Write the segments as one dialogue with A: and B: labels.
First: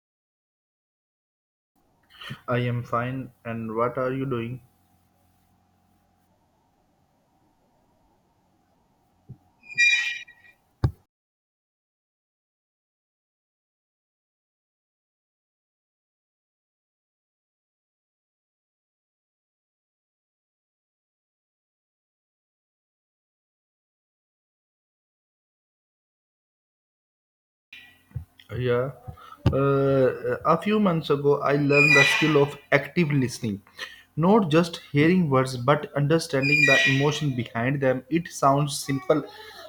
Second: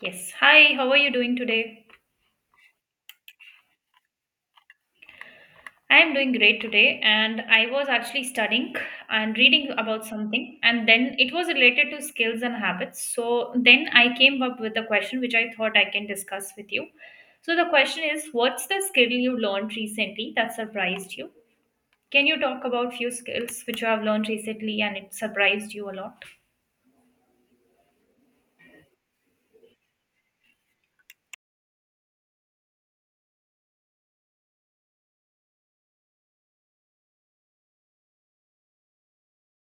A: Yes. Hi, how are you doing today?
B: I am fine. And what are you doing?
A: I am doing great today, and I was actually studying and reading about something, and then it was related to skills and habits. So then I came up with a question which I thought I can discuss with you. So the question is, what's the skill you learned recently that surprised you? Can you talk about few skills which you have learned recently and it surprised you a lot?
B: Yeah. A few months ago, I learned the skill of active listening. Not just hearing words, but understanding the emotion behind them. It sounds simple,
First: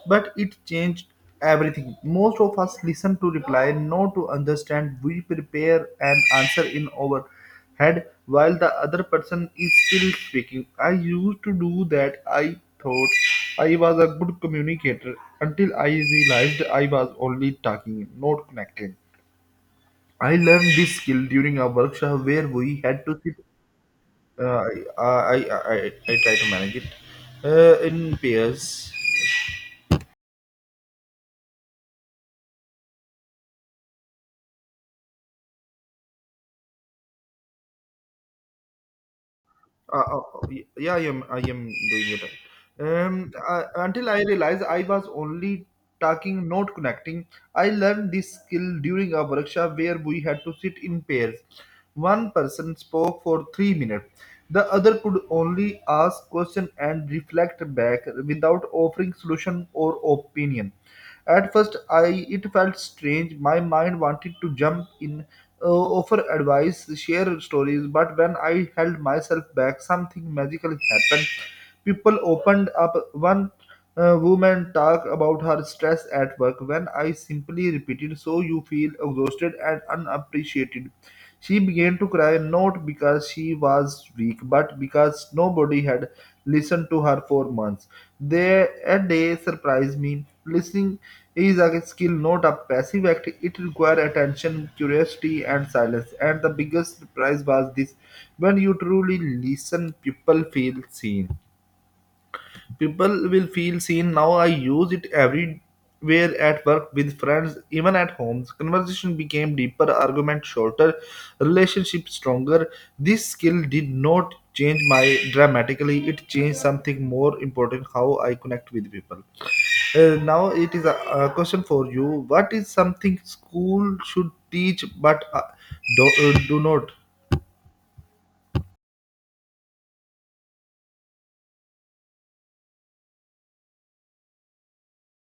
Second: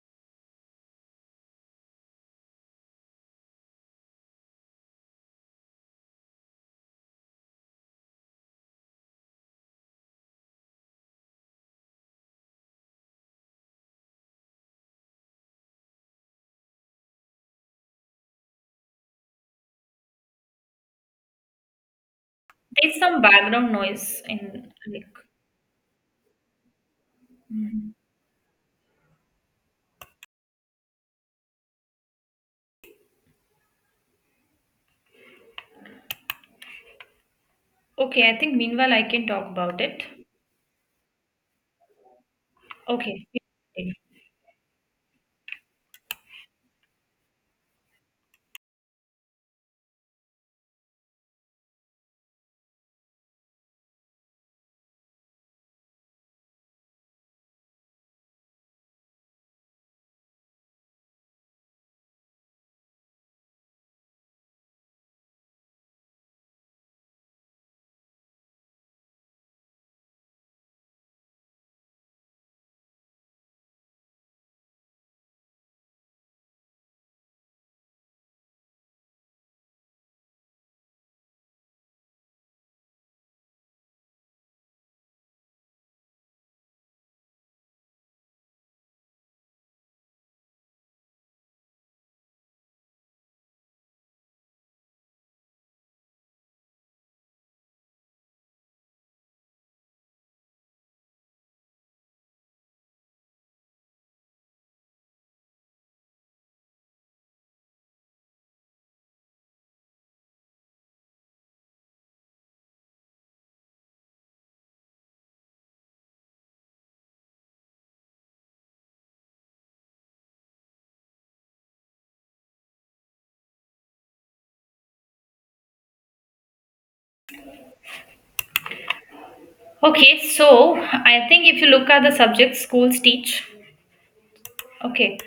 B: but it changed everything. Most of us listen to reply, not to understand. We prepare an answer in our head while the other person is still speaking. I used to do that. I thought I was a good communicator until I realized I was only talking, not connecting. I learned this skill during a workshop where we
A: There's
B: had to
A: some
B: sit.
A: background noise
B: Uh,
A: in
B: I,
A: like.
B: I, I, I, I try to manage it
A: Mhm.
B: in pairs.
A: Okay, I think meanwhile I can talk about
B: Uh,
A: it.
B: uh, yeah, I am doing it. Right.
A: Okay.
B: Until I realized I was only talking, not connecting. I learned this skill during a workshop where we had to sit in pairs. One person spoke for 3 minutes. The other could only ask question and reflect back without offering solution or opinion. At first, I it felt strange. My mind wanted to jump in, offer advice, share stories, but when I held myself back, something magical happened. People opened up. One woman talked about her stress at work when I simply repeated, "So you feel exhausted and unappreciated." She began to cry not because she was weak, but because nobody had listened to her for months. They surprise me. Listening is a skill, not a passive act. It requires attention, curiosity, and silence. And the biggest surprise was this: when you truly listen, people feel seen. People will feel seen. Now I use it everywhere at work, with friends, even at homes. Conversation became deeper, argument shorter, relationship stronger. This skill did not change my dramatically. It changed something more important: how I connect with people. Now it is a question for you. What is something school should teach but do not?
A: Okay, so I think if you look at the subjects schools teach, okay,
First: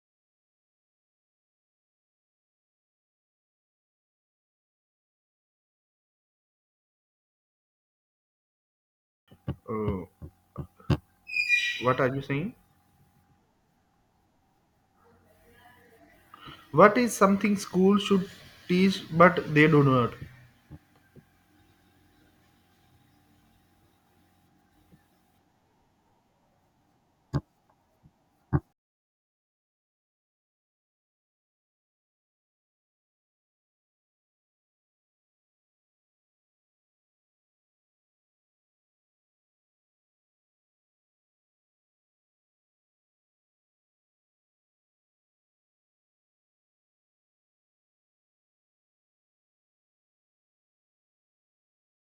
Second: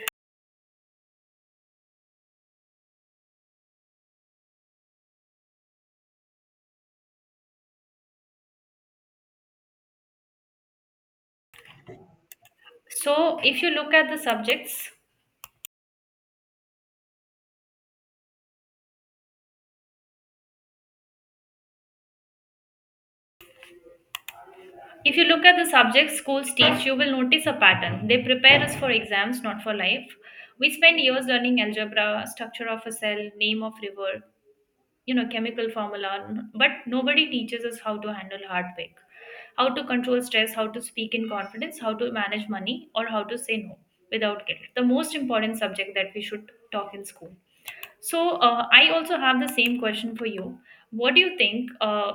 B: Uh, what are you saying?
A: so if you look at the subjects,
B: What is something school should teach but they do not?
A: if you look at the subjects schools teach, you will notice a pattern. They prepare us for exams, not for life. We spend years learning algebra, structure of a cell, name of river, chemical formula, but nobody teaches us how to handle heartbreak, how to control stress, how to speak in confidence, how to manage money, or how to say no without guilt. The most important subject that we should talk in school. So I also have the same question for you. What do you think? Uh,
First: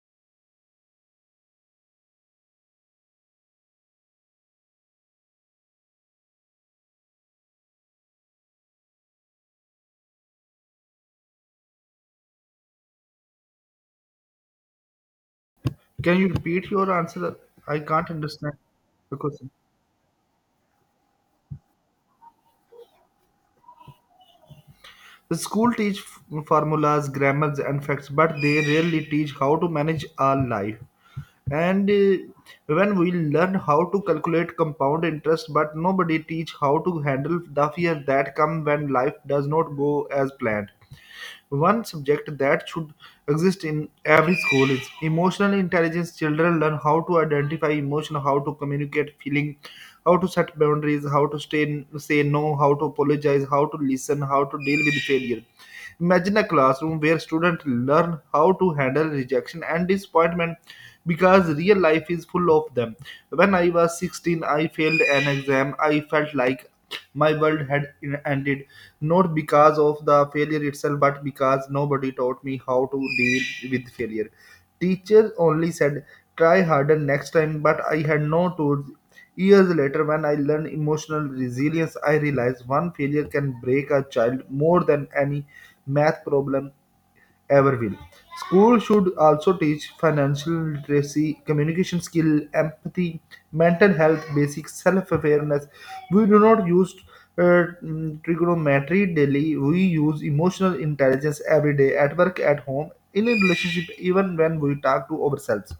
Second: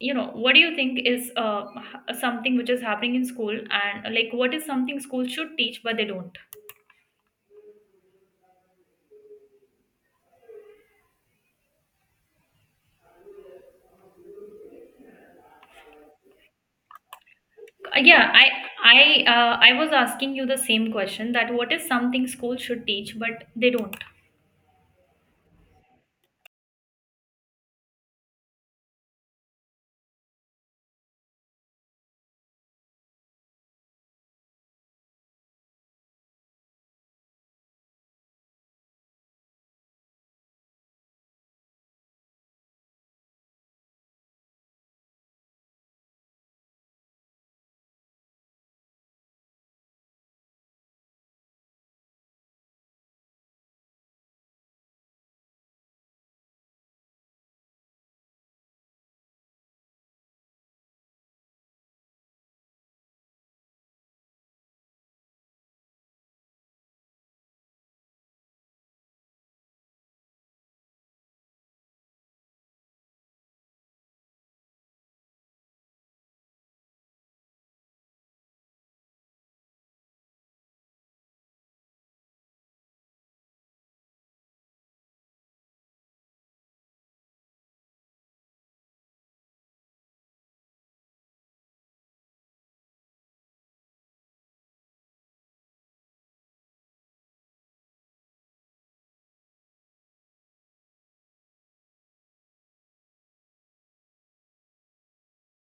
A: you know, What do you think is something which is happening in school, and like what is something school should teach but they don't?
B: Can you repeat your answer? I can't
A: Yeah, I
B: understand the
A: I
B: question.
A: uh, I was asking you the same question that what is something school should teach but they don't?
B: The school teach formulas, grammars, and facts, but they rarely teach how to manage our life. And when we learn how to calculate compound interest, but nobody teach how to handle the fear that come when life does not go as planned. One subject that should exist in every school is emotional intelligence. Children learn how to identify emotion, how to communicate feeling, how to set boundaries, how to stay, say no, how to apologize, how to listen, how to deal with failure. Imagine a classroom where students learn how to handle rejection and disappointment because real life is full of them. When I was 16, I failed an exam. I felt like my world had ended not because of the failure itself, but because nobody taught me how to deal with failure. Teachers only said, try harder next time, but I had no tools. Years later, when I learned emotional resilience, I realized one failure can break a child more than any math problem ever will. Schools should also teach financial literacy, communication skill, empathy, mental health, basic self-awareness. We do not use trigonometry daily. We use emotional intelligence every day at work, at home, in a relationship, even when we talk to ourselves.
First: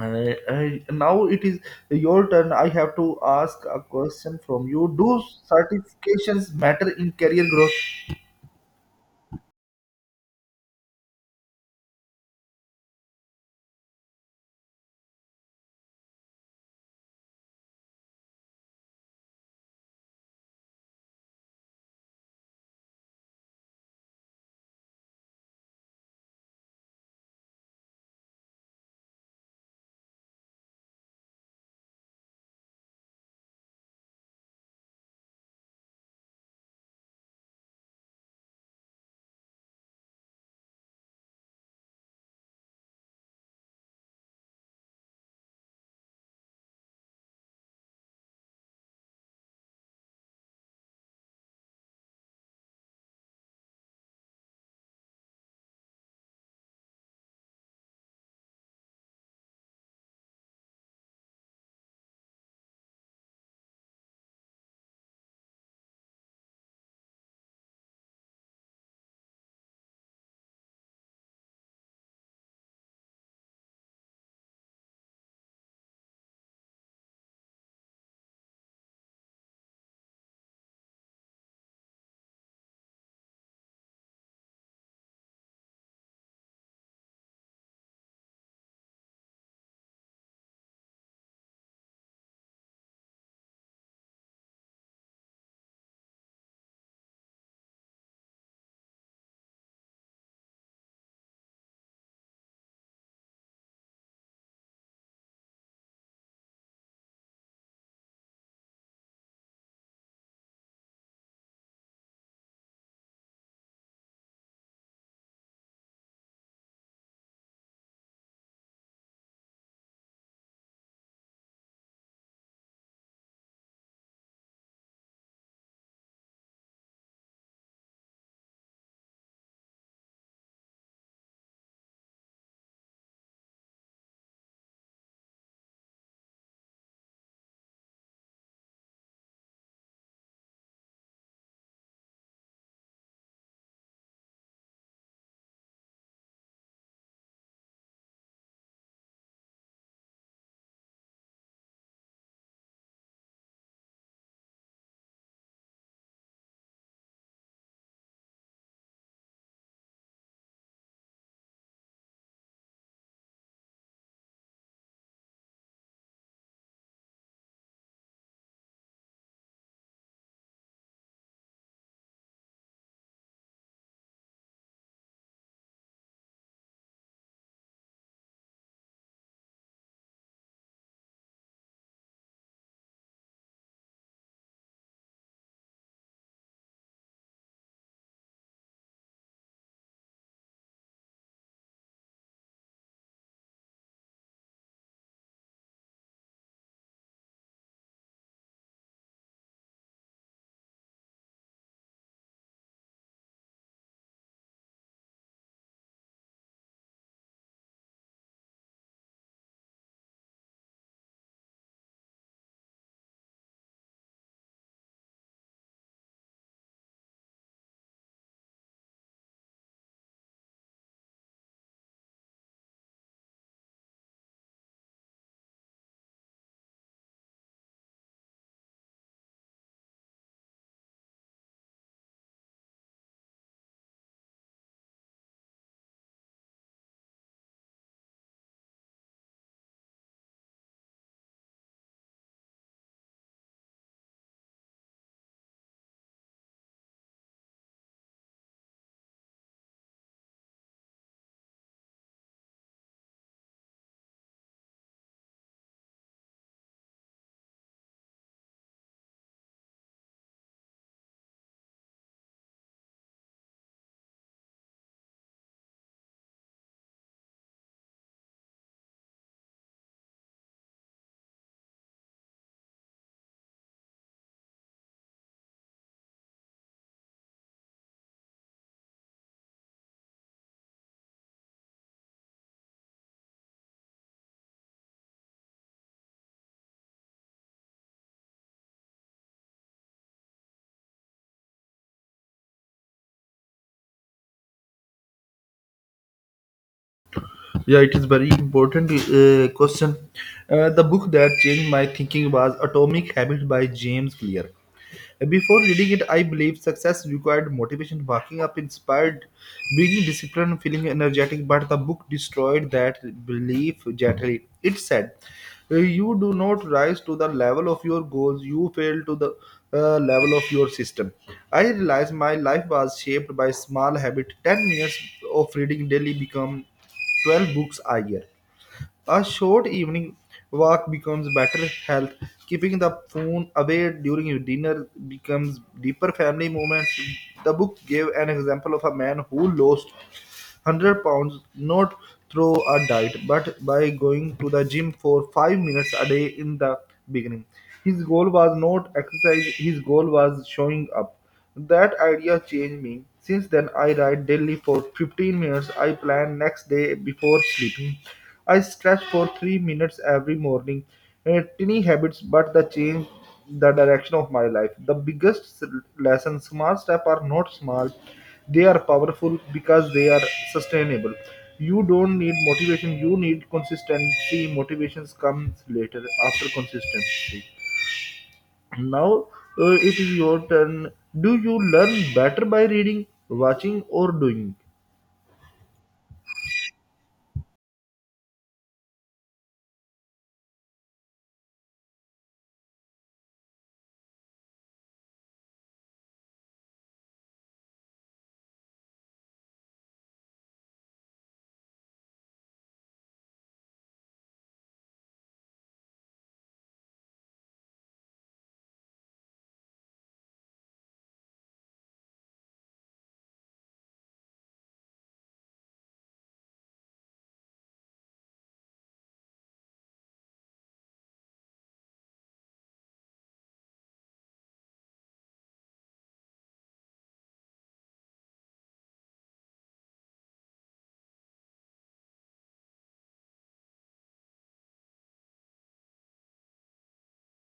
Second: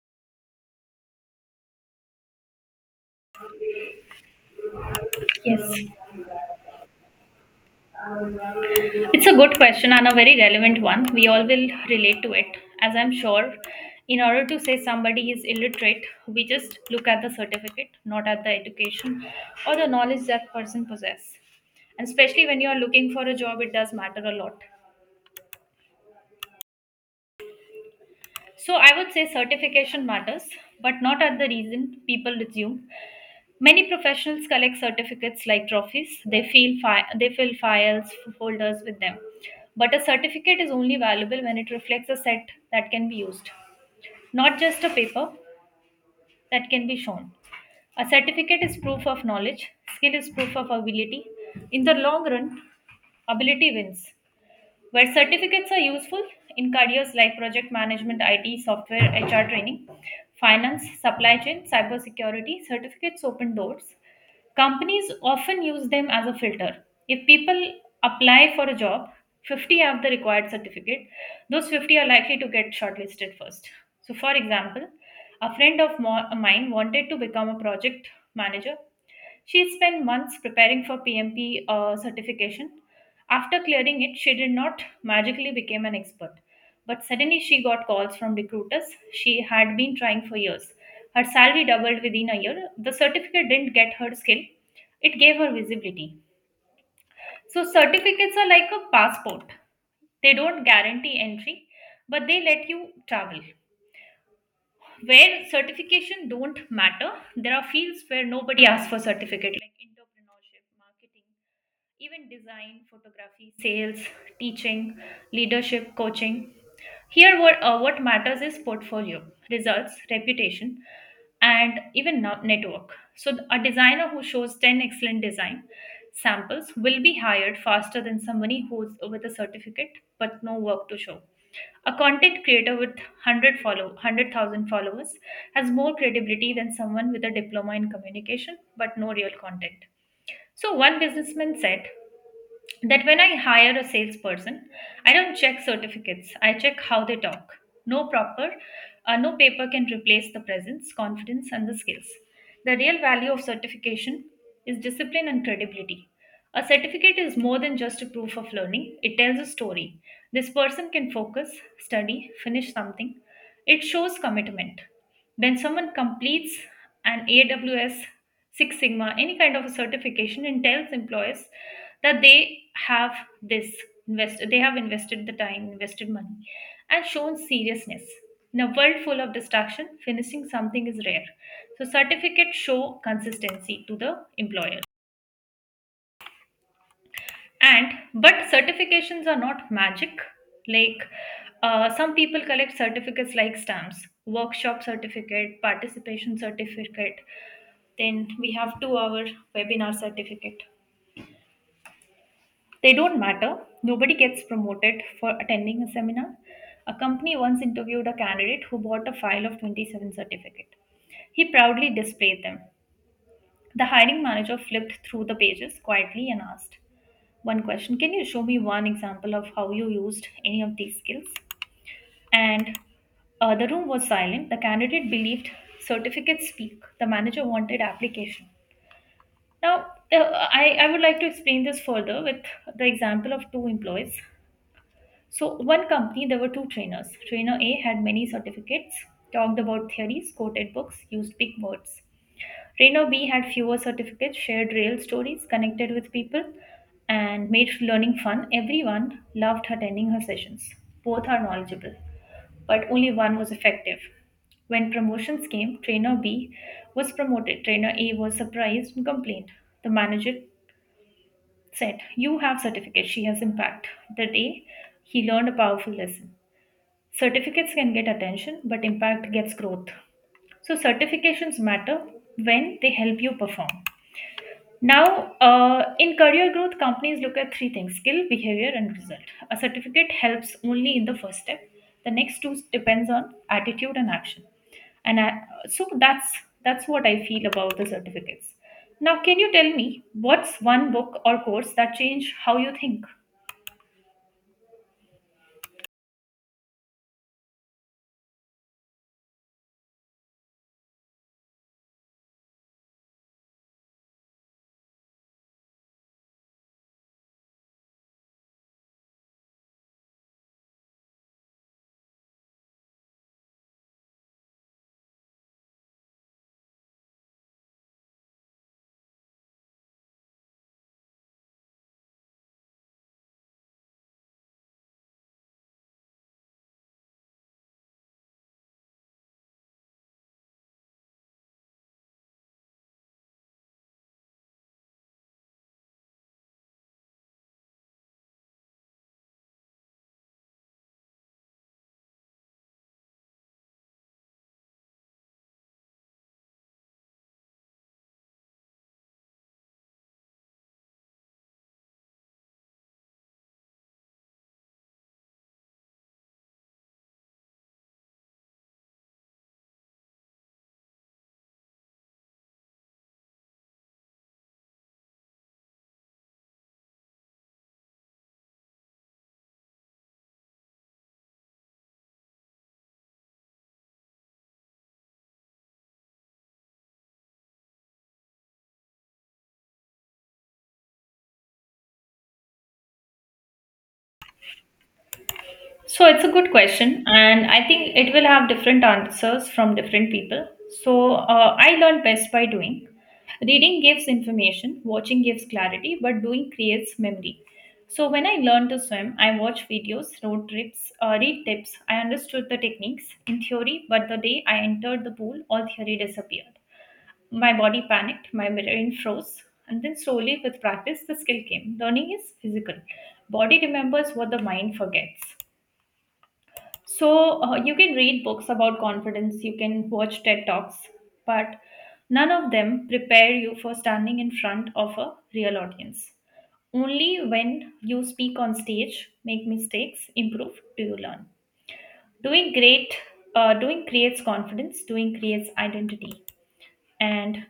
B: Now it is your turn. I have to ask a question from you. Do
A: Yes.
B: certifications matter in career growth?
A: It's a good question and a very relevant one. We all will relate to it, as I'm sure. In order to say somebody is illiterate, we just look at the certificate, not at the education or the knowledge that person possess. And especially when you are looking for a job, it does matter a lot. So I would say certification matters, but not at the reason people assume. Many professionals collect certificates like trophies. They fill files folders with them. But a certificate is only valuable when it reflects a set that can be used, not just a paper that can be shown. A certificate is proof of knowledge, skill is proof of ability. In the long run, ability wins where certificates are useful in careers like project management, IT, software, HR training, finance, supply chain, cybersecurity. Certificates open doors. Companies often use them as a filter. If people apply for a job, 50 have the required certificate. Those 50 are likely to get shortlisted first. So, for example, a friend of mine wanted to become a project manager. She spent months preparing for PMP certification. After clearing it, she did not magically become an expert. But suddenly she got calls from recruiters she had been trying for years. Her salary doubled within a year. The certificate didn't get her skill, it gave her visibility. So, certificates are like a passport, they don't guarantee entry, but they let you travel. Where certification don't matter, there are fields where nobody asks for certificate, like entrepreneurship, marketing, even design, photography, sales, teaching, leadership coaching. Here what matters is portfolio, results, reputation, and even network. So a designer who shows 10 excellent design samples will be hired faster than somebody who's with a certificate but no work to show. A content creator with 100,000 followers has more credibility than someone with a diploma in communication but no real content. So one businessman said, that when I hire a salesperson, I don't check certificates. I check how they talk. No proper, no paper can replace the presence, confidence, and the skills. The real value of certification is discipline and credibility. A certificate is more than just a proof of learning. It tells a story. This person can focus, study, finish something. It shows commitment. When someone completes an AWS Six Sigma, any kind of a certification, and tells employees that they have this they have invested the time, invested money, and shown seriousness. In a world full of distraction, finishing something is rare. So certificates show consistency to the employer. And but certifications are not magic. Like some people collect certificates like stamps, workshop certificate, participation certificate. Then we have two-hour webinar certificate. They don't matter. Nobody gets promoted for attending a seminar. A company once interviewed a candidate who bought a file of 27 certificate. He proudly displayed them. The hiring manager flipped through the pages quietly and asked one question. Can you show me one example of how you used any of these skills? And the room was silent. The candidate believed certificates speak. The manager wanted application. Now, I would like to explain this further with the example of two employees. So, one company, there were two trainers. Trainer A had many certificates, talked about theories, quoted books, used big words. Trainer B had fewer certificates, shared real stories, connected with people, and made learning fun. Everyone loved attending her sessions. Both are knowledgeable, but only one was effective. When promotions came, Trainer B was promoted. Trainer A was surprised and complained. The manager said, You have certificate, she has impact. That day, he learned a powerful lesson. Certificates can get attention, but impact gets growth. So, certifications matter when they help you perform. Now, in career growth, companies look at three things: skill, behavior, and result. A certificate helps only in the first step. The next two depends on attitude and action. And I, so that's what I feel about the certificates. Now, can you tell me what's one book or course that changed how you think?
B: Yeah, it is very important question. The book that changed my thinking was Atomic Habits by James Clear. Before reading it, I believe success required motivation, waking up inspired, being disciplined, feeling energetic, but the book destroyed that belief gently. It said, "You do not rise to the level of your goals, you fail to the level of your system." I realized my life was shaped by small habit. 10 minutes of reading daily become 12 books a year. A short evening walk becomes better health. Keeping the phone away during your dinner becomes deeper family moments. The book gave an example of a man who lost 100 pounds not through a diet but by going to the gym for 5 minutes a day in the beginning. His goal was not exercise, his goal was showing up. That idea changed me. Since then, I write daily for 15 minutes. I plan next day before sleeping. I stretch for 3 minutes every morning. Tiny habits, but they change the direction of my life. The biggest lesson small steps are not small, they are powerful because they are sustainable. You don't need motivation, you need consistency. Motivations comes later after consistency. Now it is your turn. Do you learn better by reading, watching, or doing?
A: So it's a good question, and I think it will have different answers from different people. So I learned best by doing. Reading gives information, watching gives clarity, but doing creates memory. So when I learned to swim, I watched videos, road trips, read tips. I understood the techniques in theory, but the day I entered the pool, all theory disappeared. My body panicked, my brain froze, and then slowly, with practice, the skill came. Learning is physical. Body remembers what the mind forgets. So you can read books about confidence, you can watch TED Talks, but none of them prepare you for standing in front of a real audience. Only when you speak on stage, make mistakes, improve, do you learn. Doing great, Doing creates confidence, doing creates identity. And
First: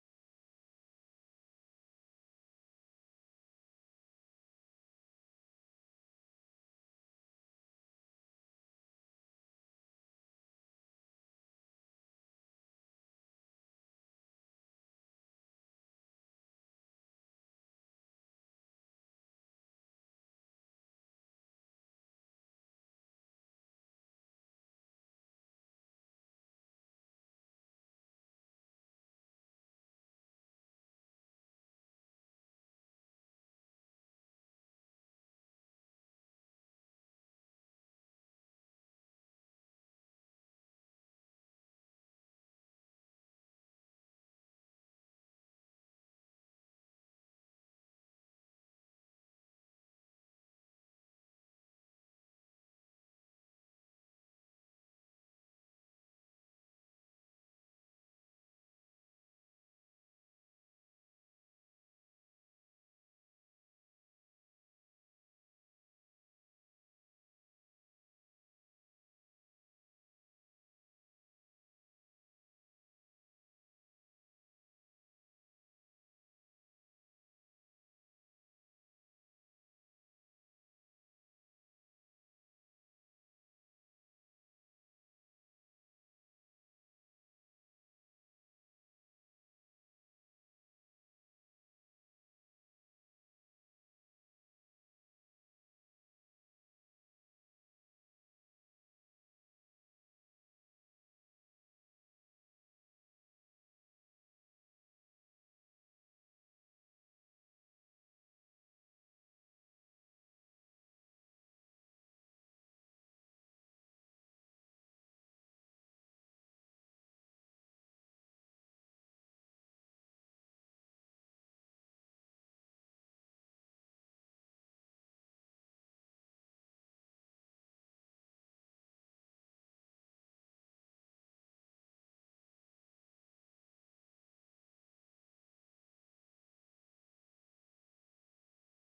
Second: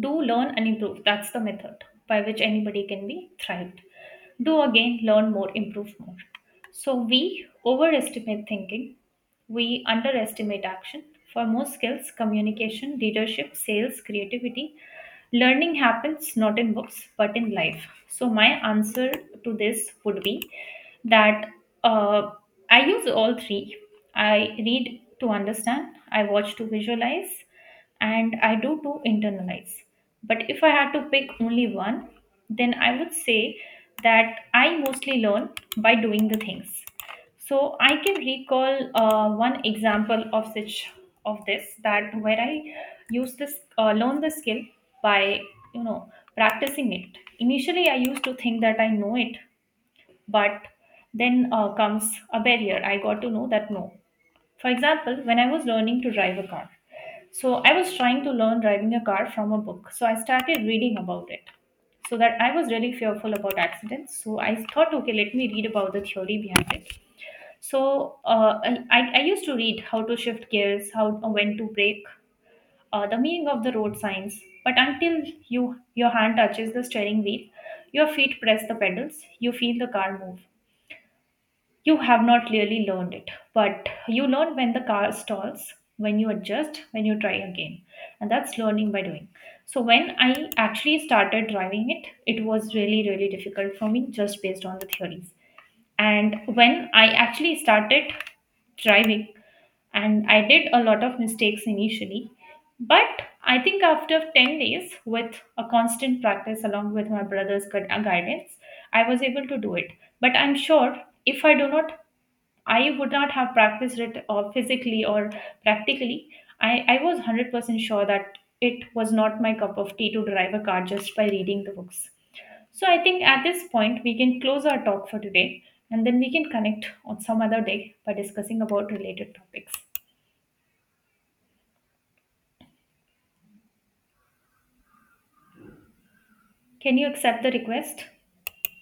A: do, learn, and improve, that's the method by which anybody can be thrived. Do again, learn more, improve more. So we overestimate thinking, we underestimate action. For most skills, communication, leadership, sales, creativity, learning happens not in books but in life. So my answer to this would be that uh, I use all three. I read to understand, I watch to visualize, and I do too internalize. But if I had to pick only one, then I would say that I mostly learn by doing the things. So I can recall one example of such of this that where I used this learn the skill by you know practicing it. Initially, I used to think that I know it, but then comes a barrier. I got to know that no, for example, when I was learning to drive a car, so I was trying to learn driving a car from a book. So I started reading about it. So that I was really fearful about accidents. So I thought, okay, let me read about the theory behind it. So I used to read how to shift gears, how when to brake, the meaning of the road signs. But until you, your hand touches the steering wheel, your feet press the pedals, you feel the car move, you have not really learned it. But you learn when the car stalls, when you adjust, when you try again, and that's learning by doing. So when I actually started driving it, it was really really difficult for me just based on the theories. And when I actually started driving, and I did a lot of mistakes initially, but I think after 10 days with a constant practice along with my brother's guidance, I was able to do it. But I'm sure if I do not, I would not have practiced it or physically or practically. I was 100% sure that it was not my cup of tea to drive a car just by reading the books. So I think at this point, we can close our talk for today and then we can connect on some other day by discussing about related topics. Can you accept the request?